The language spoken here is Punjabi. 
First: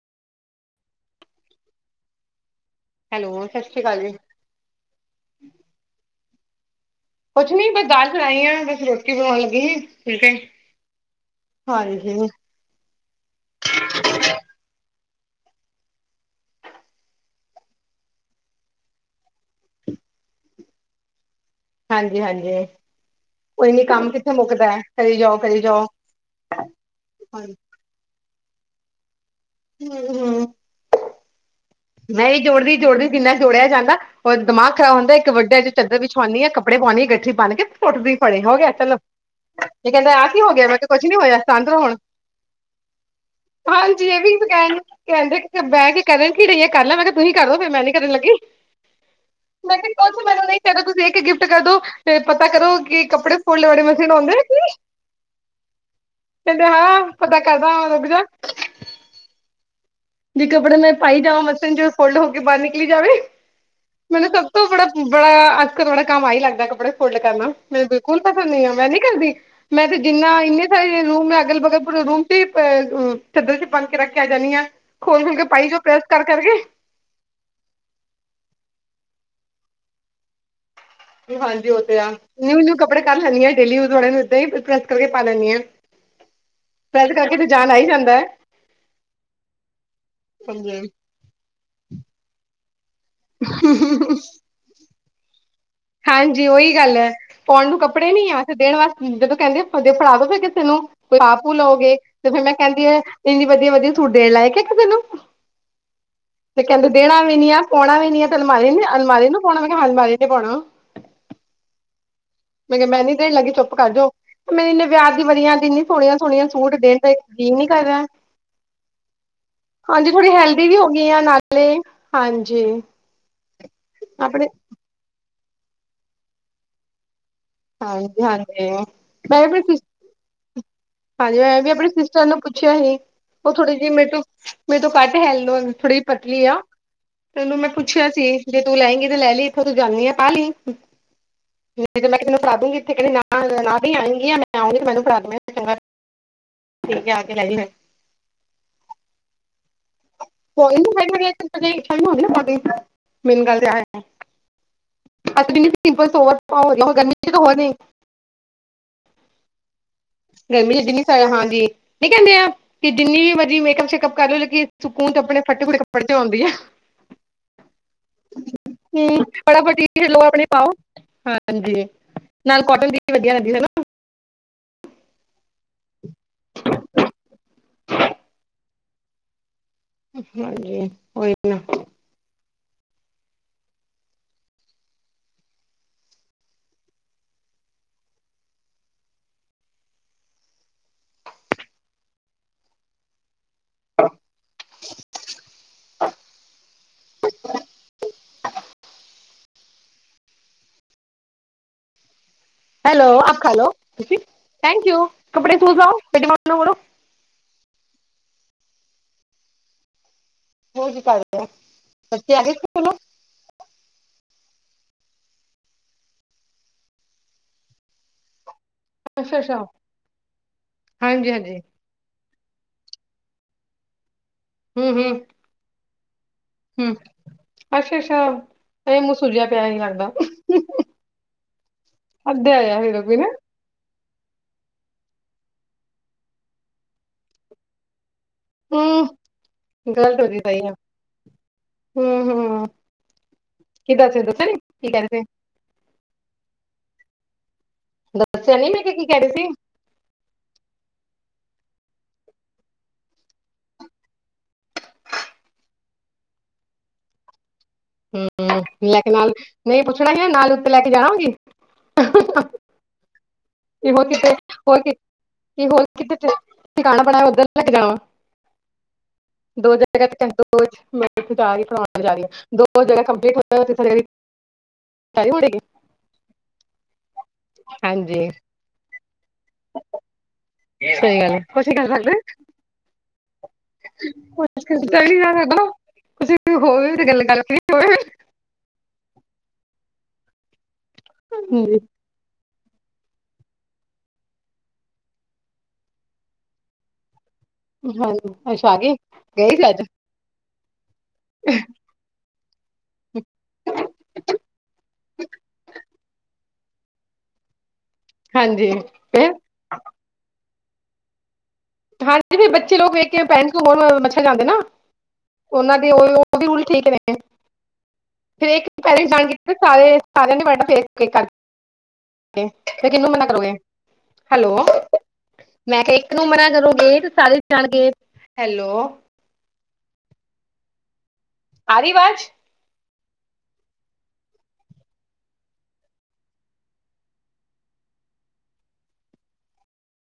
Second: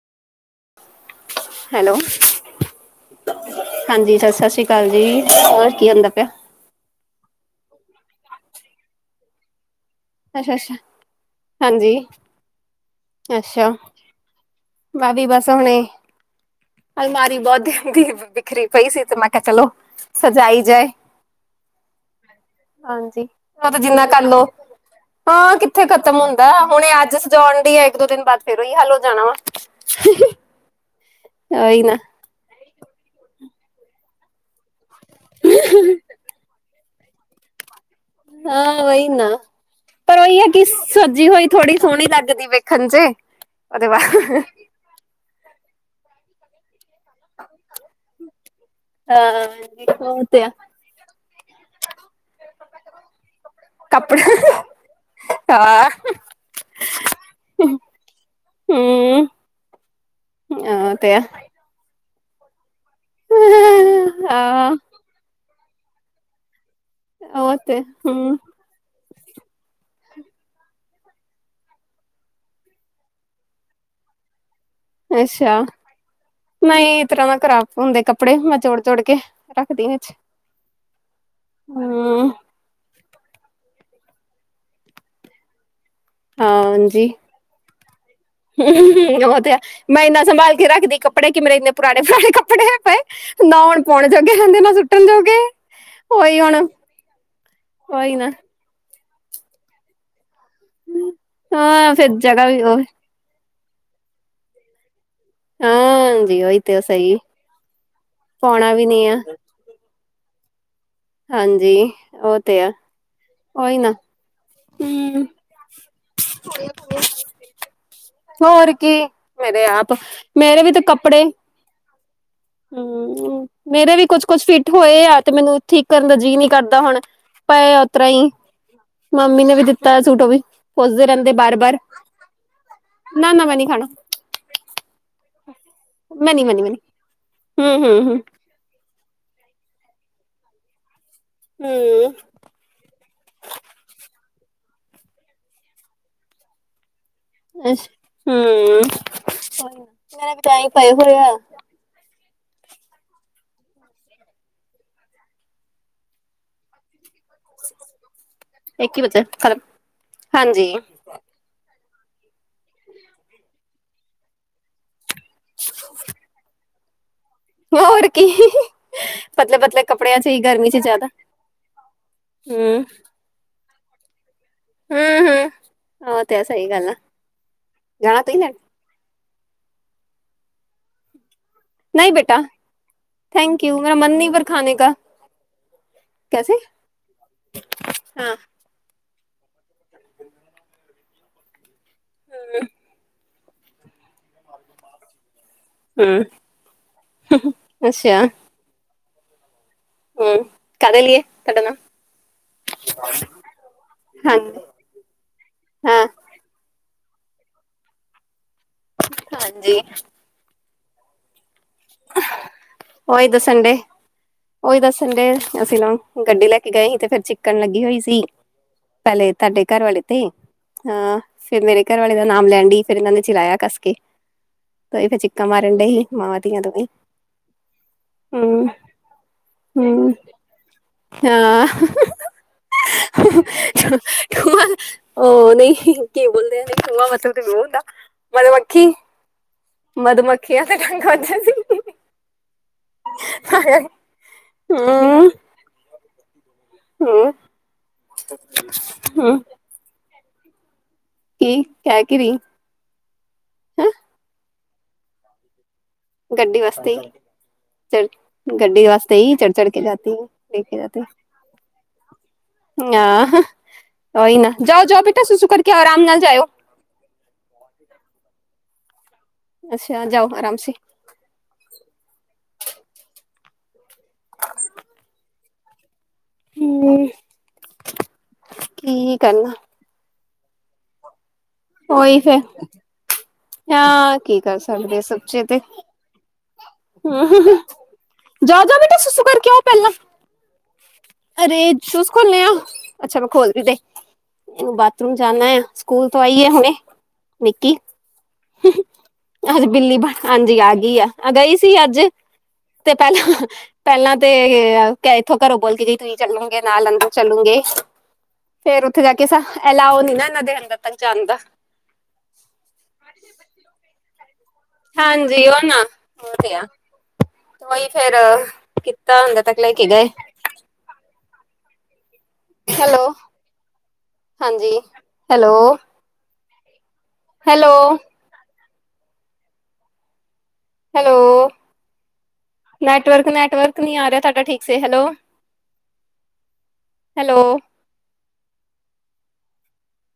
ਹੈਲੋ, ਹੈਲੋ ਸਤਿ ਸ਼੍ਰੀ ਅਕਾਲ ਜੀ ਹਾਂਜੀ ਸਤਿ ਸ ਸ਼੍ਰੀ ਕਾਲ ਜੀ, ਹੋਰ ਕੀ ਹੁੰਦਾ ਪਿਆ। ਕੁਛ ਨੀ ਬਸ ਦਾਲ ਚੜਾਈ ਐ, ਬਸ ਰੋਟੀ ਬਣਾਣ ਲੱਗੀ ਸੀ। ਫੁਲਕੇ ਅੱਸ਼ਾ-ਅੱਸ਼ਾ, ਹਾਂਜੀ ਅੱਸ਼ਾ ਮੈ ਵੀ ਬਸ ਐ ਹੁਣੇ ਅਲਮਾਰੀ ਬੋਤ ਦਿਨ ਦੀ ਬਿਖਰੀ ਪਈ ਸੀ ਤੇ ਮੈਂ ਕਿਹਾ ਚਲੋ ਸਜਾਈ ਜਾਏ। ਹਾਂਜੀ ਹਾਂਜੀ ਹਾਂਜੀ, ਓ ਕੋਈ ਨੀ ਜਿੰਨਾ ਕੰਮ ਕਿੱਥੇ ਕਰਲੋ। ਮੁੱਕਦਾ ਹੈ ਕਰੀ ਜਾਓ ਹਾਂ ਕਰੀ ਜਾਓ ਕਿੱਥੇ ਕ ਖਤਮ ਹੁੰਦੈ, ਹੁਣੇ ਅੱਜ ਸਜਾਉਣ ਦੀ ਆ ਇੱਕ ਦੋ ਦਿਨ ਬਾਅਦ ਫੇਿਰ ਉਈ ਹੱਲ ਹੋ ਜਾਣਾ ਵਾ। ਹੁੰ-ਹੁੰ ਓਈ ਨਾ ਮੈਂ ਵੀ ਜੋੜਦੀ-ਜੋੜਦੀ, ਕਿੰਨਾ ਜੋੜਿਆ ਜਾਂਦਾ ਓਹ ਦਮਾਗ਼ ਖ਼ਰਾਬ ਹੁੰਦੈ, ਇੱਕ ਵੱਡਾ ਜਾ ਚੱਦਰ ਵਿਛਵਾਨੀ ਹਾਂ ਕੱਪੜੇ ਪਵਾਨੀ ਹਾਂ ਗਠਰੀ ਬੰਨ ਕੇ ਸੁਟ ਤੀ ਹਾਂ, ਵਈ ਨਾ। ਪਰ ਆਹ ਓਹੀ ਕੀ ਹੈ ਹੋ ਕਿ ਗਿਆ ਮੈਂ ਕਿਹਾ ਕੁਛ ਨੀ ਸੱਜੀ ਹੋਇਆ ਹੋਈ ਸ਼ਾਂਤ ਥੋੜ੍ਹੀ ਰਹੋ ਹੁਣ ਸੋਹਣੀ ਲੱਗਦੀ ਵੇਖਣ ਚ ਉਹਦੇ ਹਾਂਜੀ, ਏਹ ਵੀ ਬਾਅਦ ਕਹਿਣ ਕਹਿੰਦੇ ਇੱਥੇ ਬਹਿ ਕੇ ਕਰਨ ਕੀ ਰਹੀਏ ਕਰ ਲੈ, ਮੈਂ ਕ ਤੁਸੀਂ ਕਰਦੋ ਫਿਰ ਮੈਂ ਨੀ ਕਰਨ ਲੱਗੀ। ਮੈਂ ਕਿਹਾ ਹਾਂ ਉਹ ਕੁਛ ਤੇ ਮੈਨੂੰ ਆ ਨਹੀਂ ਕਹਿੰਦੇ, ਤੁਸੀਂ ਇੱਕ ਗਿਫਟ ਕਰਦੋ ਤੇ ਪਤਾ ਕਰੋ ਕੀ ਕੱਪੜੇ ਫੋਲਣ ਵਾਲੀ ਮਸ਼ੀਨ ਕੱਪੜਾ ਹੋਂਦੀ ਏ ਕੀ। ਹਾਂ। ਕੇਂਦੇ ਹਾਂ ਪਤਾ ਕਰਦਾ ਰੁਕ ਜਾ। ਹੂੰ। ਜੇ ਕਪੜੇ ਮੈਂ ਪਾਈ ਜਾਵਾਂ ਮਸ਼ੀਨ ਚ ਫੋਲਡ ਹੋ ਕੇ ਬਾਰ ਨਿਕਲੀ ਜਾਵੇ, ਮੈਨੂੰ ਸਭ ਤੋਂ ਹਾਂ ਬੜਾ ਬੜਾ ਆਕਰ ਵਾਲਾ ਕੰਮ ਆਈ ਲੱਗਦਾ ਕੱਪੜੇ ਫੋਲਡ ਕਰਨਾ ਉਹ ਤੇ ਮੈਂ ਬਿਲਕੁਲ ਹਮ ਪਸੰਦ ਨੀ ਐ ਮੈਂ ਨੀ ਕਰਦੀ। ਮੈਂ ਤੇ ਜਿੰਨਾ ਇਨੇ ਸਾਰੇ ਰੂਮ ਅਗਲ-ਬਗਲ ਰੂਮ ਚਾਦਰ ਚ ਬਣ ਕੇ ਰੱਖ ਕੇ ਆ ਜਾਨੀ ਆ। ਅੱਛਾ ਨਈ ਤਰਾ ਮੈਂ ਖਰਾਬ ਹੁੰਦੇ ਕੱਪੜੇ ਮੈਂ ਜੋੜ-ਜੋੜ ਕੇ ਰੱਖਦੀ ਵਿਚ। ਹਾਂਜੀ ਉਹ ਤੇ ਆ ਨਿਊ-ਨਿਊ ਕੱਪੜੇ ਕਰ ਲੈਦੀ ਆ ਡੇਲੀੇ ਯੂਜ ਵਾਲੇ ਨੂੰ ਏਦਾਂ ਈ ਪ੍ਰੈਸ ਕਰਕੇ ਪਾ ਲੈਨੀ ਆ। ਹਾਂ ਪ੍ਰੈਸ ਕਰਕੇ ਜਾਨ ਆਈ। ਜਾਂਦਾ। ਉਹ ਤੇ ਮੈਂ ਇੰਨਾ ਸੰਭਾਲ ਕੇ ਹਾਂਜੀ। ਰੱਖਦੀ ਕੱਪੜੇ ਕਿ ਮੇਰੇ ਇੰਨੇ ਪੁਰਾਣੇ-ਪੁਰਾਣੇ ਕੱਪੜੇ ਹਐ ਪਏ। ਨਾ ਉਂਣ ਪੋਣੋ ਜਾਗੇ ਰੇੰਦੇ ਨਾ ਸੁੱ ਹਾਂਜੀ ਉਹੀ ਗੱਲ ਐ ਪੋਣ ਨੂੰ ਕੱਪੜੇ ਉਹੀ ਨਾ ਨੀ ਆ ਤੇ ਦੇਣ ਵਾਸਤੇ ਜਦੋਂ ਕੇਂਦੇ ਹ ਫੜਾਵੋ ਫਿਰ ਨੂੰ ਕੋਈ ਪਾ-ਪੂ ਹਾਂ ਲਓਗੇ ਫੇਰ ਤੇ ਫਿਰ ਜਗ੍ਹਾ ਮੈਂ ਵੀ ਉਹ ਕੇਂਦੀ ਆ ਇੰਨੀ ਵਧੀਆ-ਵਧੀਆ ਸੂਟ ਦੇਣ ਲਾਇਕ ਐ ਕਿਸੇ ਨੂੰ। ਹਾਂਜੀ ਉਹੀ ਤੇ ਉਹ ਕੇਂਦੇ ਸਹੀ ਦੇਣਾ ਵੀ ਨੀ ਐ ਪਾਉਣਾ ਵੀ ਨੀ ਐ ਤੇ ਅਲਮਾਰੀ ਪਾਉਣਾ ਨੇ ਵੀ ਨੀ ਆ ਅਲਮਾਰੀ ਨੂੰ ਪੋਣਾ ਮੈਂ ਕਿਆ ਹਾਂ ਅਲਮਾਰੀ ਤੇ ਪੋਣਾ। ਹਾਂਜੀ ਉ ਤੇ ਆ ਮੈਂ ਨੀ ਦੇਣ ਲੱਗੀ ਚੁੱਪ ਉਹੀ ਕਰ ਨਾ ਜੋੋ ਮੇਰੇ ਇੰਨੇ ਵਿਆਹ ਹਮ ਦੀ ਬਣੀਆਂ ਇੰਨੀ ਸੋਹਣੀਆਂ-ਸੋਹਣੀਆਂ ਸੂਟ ਦੇਣ ਤੇ ਜੀ ਨੀ ਕਰ ਰਾ। ਹੋਰ ਕੀ, ਮੇਰੇ ਆਪ ਥੋੜੀ ਮੇਰੇ ਹੈਲਦੀ ਵੀ ਤੇ ਹੋ ਗਈ ਆ ਕੱਪੜੇ ਨਾਲੇ ਹਾਂਜੀ ਹੂੰ ਮੇਰੇ ਵੀ ਕੁਛ-ਕੁਛ ਆਪਣੇ ਫਿਟ ਹੋਏ ਆ ਤੇ ਮੈਨੂੰ ਠੀਕ ਕਰਨ ਦਾ ਜੀਅ ਨੀ ਕਰਦਾ ਹੁਣ। ਪਏ ਆ ਉਸਤਰ੍ਹਾਂ ਹਾਂਜੀ ਈ ਹਾਂਜੀ। ਮੰਮੀ ਮੈਂ ਨੇ ਵੀ ਆਪਣੀ ਦਿੱਤਾ ਸੂਟ ਔ ਵੀ ਪੁੱਛਦੇ ਰੇਂਦੇ ਬਾਰ-ਬਾਰ। ਸਾਨੂੰ ਪੁੱਛਿਆ ਸੀ ਉਹ ਥੋੜੀ ਜੀ ਮੇਰੇ ਤੋਂ, ਮੇਰੇ ਤੋਂ ਕੱਦ ਹੈਲੋ ਥੋੜੀ ਜੀ ਮੈਂ ਨੀ ਪਤਲੀ ਮੈਂ ਆ। ਨੀ ਮੈਂ ਨੀ ਤੈਨੂੰ ਮੈਂ ਹਮ ਹਮ ਪੁੱਛਿਆ ਹਮ ਸੀ। ਜੇ ਤੂੰ ਲੈਗੀ ਤੇ ਲੈ ਲੀ ਇੱਥੇ ਤੂੰ ਜਾਂਦੀ ਆ ਪਾ ਲੀ, ਨੀ ਤੇ ਮੈੰ ਕਿਸੀ ਹਮ ਨੂੰ ਫੜਾਉਂਦੀ ਗੀ ਇੱਥੇ ਕਹਿੰਦੀ ਨਾਲ ਨਾ ਵੀ ਆਂਗੀ ਯਾ ਮੈਂ ਆਊਗੀ ਮੈਨੂੰ ਫੜਾ [inaudible] ਠੀਕ ਐ। ਅੱਛ ਹੂੰ। [unintelligible] [unintelligible] ਗਰਮੀ ਚ ਇੱਕ ਹੀ ਵਚਾ ਖਾ ਗਰਮੀ ਜਿੰਨੀ ਸ ਹਾਂਜੀ ਨੀ ਕੇਂਦੇ ਆ ਕਿ ਜਿੰਨੀ ਵੀ ਮਰਜ਼ੀ ਮੇਕਅਪ ਸ਼ੇਕਅਪ ਕਰੋ ਲਗੀ ਸਕੂਨ ਚ ਆਪਣੇ ਫੱਟੇ-ਫੁਟੇ ਕੱਪੜੇ ਤੇ ਔਂਦੀ ਐ। ਹੋਰ ਕੀ ਫਟਾਫਟ ਪਤਲੇ-ਪਤਲੇ ਟੀ ਸ਼ਰਟ ਕੱਪੜਿਆਂ ਲਓ ਚ ਹੀ ਆਪਣੀ ਗਰਮੀ ਪਾਓ ਚ ਜਾਦਾ ਹਾਂਜੀ ਨਾਲ ਹੂੰ। ਕੋਟਨ ਦੀ ਵਧੀਆ ਲਗਦੀ ਹਨਾ। ਹੂੰ-ਹੂੰ ਔ ਤੇ ਐ ਸਈ ਗੱਲ ਆ, ਜਾਣਾ ਤੁਹੀ ਲੈ ਹਾਂਜੀ ਔਈ ਨਾ। ਨੂਈ ਬੇਟਾ, ਥੈਂਕ ਯੂ ਮੇਰਾ ਮਨ ਨੀ ਪਰ ਖਾਨੇ ਕਾ। ਕੈਸੇ ਹਾਂ। ਹੂੰ। [inaudible] [inaudible] ਹਮ ਅੱਛਾ। ਹਮ, ਕਾਹਦੇ ਲੀਏ ਕਡਨਾ। ਹੈਲੋ, ਆਪ ਖਾਲੋ, ਤੁਸੀਂ ਹਾਂਜੀ ਥੈਂਕ ਯੂ, ਕਪੜੇ ਸੂ ਜਾਓ, ਹਾਂ ਤੇ ਡਿਮਾਂਡ ਨੂੰ ਵੜੋ ਹਾਂਜੀ। ਰੋਜ ਈ ਕਰ ਦਾ, ਬੱਚੇ ਆ ਗਏ ਸੀ ਸਕੂਲੋ? ਓਹੀ ਦੱਸਣ, ਡੇ ਉਹੀ ਦੱਸਣ ਡੇ, ਅਸੀਂ ਨਾ ਗੱਡੀ। ਲੈ ਕੇ ਗਏ ਸੀ। ਤੇ ਫਿਰ ਚੀਕਣ ਲੱਗੀ ਹੋਈ ਸੀ। ਪਹਿਲੇ ਅੱਛਾ ਅੱਛਾ ਤੁਹਾਡੇ ਘਰ ਵਾਲੇ ਤੇ, ਹਾ ਹਾਂਜੀ ਹਾਂਜੀ ਫਿਰ ਮੇਰੇ ਘਰ ਵਾਲੇ ਦਾ ਨਾਮ ਲੈਣ ਡਈ ਫੇਰ ਇਹਨਾਂ ਨੇ ਚਲਾਇਆ ਕੱਸ ਕੇ, ਤਾ ਈਂ ਤਾਂ ਹੀ ਚੀਕਾਂ ਮਾਰਨ ਡਈ ਸੀ ਮਾਾਂ ਹੁ ਅੱਛਾ-ਅੱਛਾ ਹੂੰ ਤਾਂ ਹੀ ਮੂੰਹ ਸੂਝਿਆ, ਪਿਆ ਹੀ ਲੱਗਦਾ ਹੂੰ ਹਾਂ ਅੱਧੇ ਆਇਆ ਫਿਰ ਵੀ ਨਾ ਖੂਆ, ਉਹ ਨਹੀਂ, ਕੀ ਬੋਲਦੇ ਆ ਨਈ ਖੂਆ ਮਤਲਬ, ਤੇ ਬਹੁਤ ਹੁੰਦਾ ਮਧੂ-ਮੱਖੀ ਹੂੰ ਗਲਤ ਹੋ ਗਈ ਮਧੂਮੱਖੀਆ [unintelligible] ਸਹੀ [inaudible] ਆ ਹਾਏ ਹੂੰ ਹੂੰ -ਹਾਏ ਕਿੱਦਾਂ ਸੀ ਦੱਸਿਆ ਨੀ ਕੀ ਕਹਿ ਰਹੇ ਹੁੰ ਹਮ। ਦੱਸਿਆ ਨਈ, ਮੈਂ ਕੀ-ਕੀ ਕਹਿ ਰਹੀ ਸੀ। ਕੀ ਹੈ ਕਿ, ਨਹੀਂ। ਗੱਡੀ ਵਾਸਤੇ ਈ, ਚੜ ਹੂੰ ਗੱਡੀ ਲੈ ਕੇ ਵਾਸਤੇ ਨਾਲ ਹੀ ਚੜ੍ਹ- ਚੜ੍ਹ ਕੇ ਨਹੀਂ ਜਾਂਦੀ ਪੁੱਛਣਾ ਉਹ ਹੀ ਨਾਲ ਉੱਤੇ ਲੈ ਪੇਕਿਆਂ ਕੇ ਤੇ ਜਾਣਾ ਹੋਗੀ [unintelligible] [inaudible] ਆਹ ਕਿ ਹੋਰ ਕਿਤੇ ਉਹੀ ਨਾ, ਹੋਰ ਕਿ ਜਾਓ-ਜਾਓ ਬੇਟਾ ਸੁਸੂ ਕਰਕੇ ਆਉ ਹੋਰ ਆਰਾਮ ਕਿਤੇ ਨਾਲ ਜਾਇਓ [inaudible] ਉੱਧਰ ਲੱ ਕੇ ਜਾਉ [unintelligible] ਦੋ ਜ ਅੱਛਾ ਜਾਓ ਆਰਾਮ ਦੋ ਸੇ ੱਥੇ ਜਾ ਰਹੀੜਉਣ ਜਾ ਰ ਦੋ ਜੜ [unintelligible] ਕੰਪਲੀਟ ਹੋਥ [inaudible] ਹਡਗੇ [unintelligible] [unintelligible] ਹਮ ਹਾਂਜੀ, ਕਰਨਾ ਸਹੀ ਗੱਲ ਕੁਛ ਐ, ਕਰ ਨਈ ਕਰ ਸਕਦੇ ਉਹੀ ਫੇਰ ਹਾਂ, ਕੀ ਕਰ ਸਕਦੇ ਆ ਸੱਚੇ ਤੇ, ਕੁਛ ਤੇ ਹੋਰ ਗੱਲ -ਗੱਲ ਤੇ ਹੋਵੇ [unintelligible] ਜਾਉ -ਜਾਓ ਬੇਟਾ, ਸੱਸੂ ਕਰ ਕੇ ਆਓ ਪਹਿਲਾਂ। ਅਰੇ ਹਾਂਜੀ ਸੂਸ ਕੌ ਨਿਆਂ, ਅੱਛਾ ਫਿਰ ਖੋਲਦੇ ਵੀ ਦੇ ਇਨੇ ਬਾਥਰੂਮ ਜਾਣਾ ਏ, ਸਕੂਲ ਤੋਂ ਆਈ ਏ ਹੁਣੇ ਨਿੱਕੀ ਹਾਂਜੀ, ਅਛਾ ਆ ਗਏ, ਗਈ ਸੀ ਅੱਜ? ਬਿੱਲੀ ਬਣ ਹਾਂਜੀ, ਆ ਗਈ ਆ ਗਈ ਸੀ। ਅੱਜ ਤੇ ਪਹਿਲਾ-ਪਹਿਲਾਂ ਤੇ ਇੱਥੋਂ ਘਰੋਂ ਬੋਲਦੀ ਗਈ, ਤੁਹੀ ਚੱਲੋ ਕਿ, ਨਾਲ ਅੰਦਰ ਚਲੂਗੇ, ਹਾਂਜੀ ਫੇਰ ਉੱਥੇ ਜਾ ਕੇ ਸ ਫਿਰ ਐਲਾਓ ਨਈ ਨਾ ਇਹਨਾਂ ਦੇ, ਅੰਦਰ ਤੱਕ ਜਾਣ ਦਾ ਹਾਂਜੀ, ਵੀ ਬੱਚੇ ਲੋਕ ਵੇਖ ਕੇ ਭੈਣ ਕੋ ਬੋਲ, ਮੱਛਰ ਜਾਂਦੇ ਨਾ ਹਾਂਜੀ ਉਹ ਉਨਾਂ ਨਾ ਦੀ ਉਹ ਉਹ-ਉਹ ਵੀ ਤੇ ਆ ਰੂਲ ਠੀਕ ਨੇ ਉਹੀ ਫੇਰ ਫਿਰ [unintelligible] ਕੀਤਾ ਸਾਰੇ ਅੰਦਰ ਤੱਕ ਲੈ ਕੇ ਗਏ ਸਾਰਿਆਂ ਨੇ [unintelligible] ਕੀਤਾ [inaudible] ਫਿਰ ਕਿਨੂੰ ਹੈਲੋ ਮਨਾ ਕਰੋਗੇ, ਹੈਲੋ ਹਾਂਜੀ ਹੈਲੋ ਮੈਂ ਕਿ, ਕਿਨੂੰ ਮਨਾ ਕਰੋਗੇ, ਤੇ ਸਾਰੇ ਟਲ ਹੈਲੋ ਗਏ ਹੈਲੋ ਹੈਲੋ ਆ ਰਹੀ ਵਾਜ਼? ਨੈਟਵਰਕ -ਨੈਟਵਰਕ ਨਈ ਆ ਰਿਹਾ, ਤੁਹਾਡਾ ਠੀਕ ਸੇ ਹੈਲੋ ਹੈਲੋ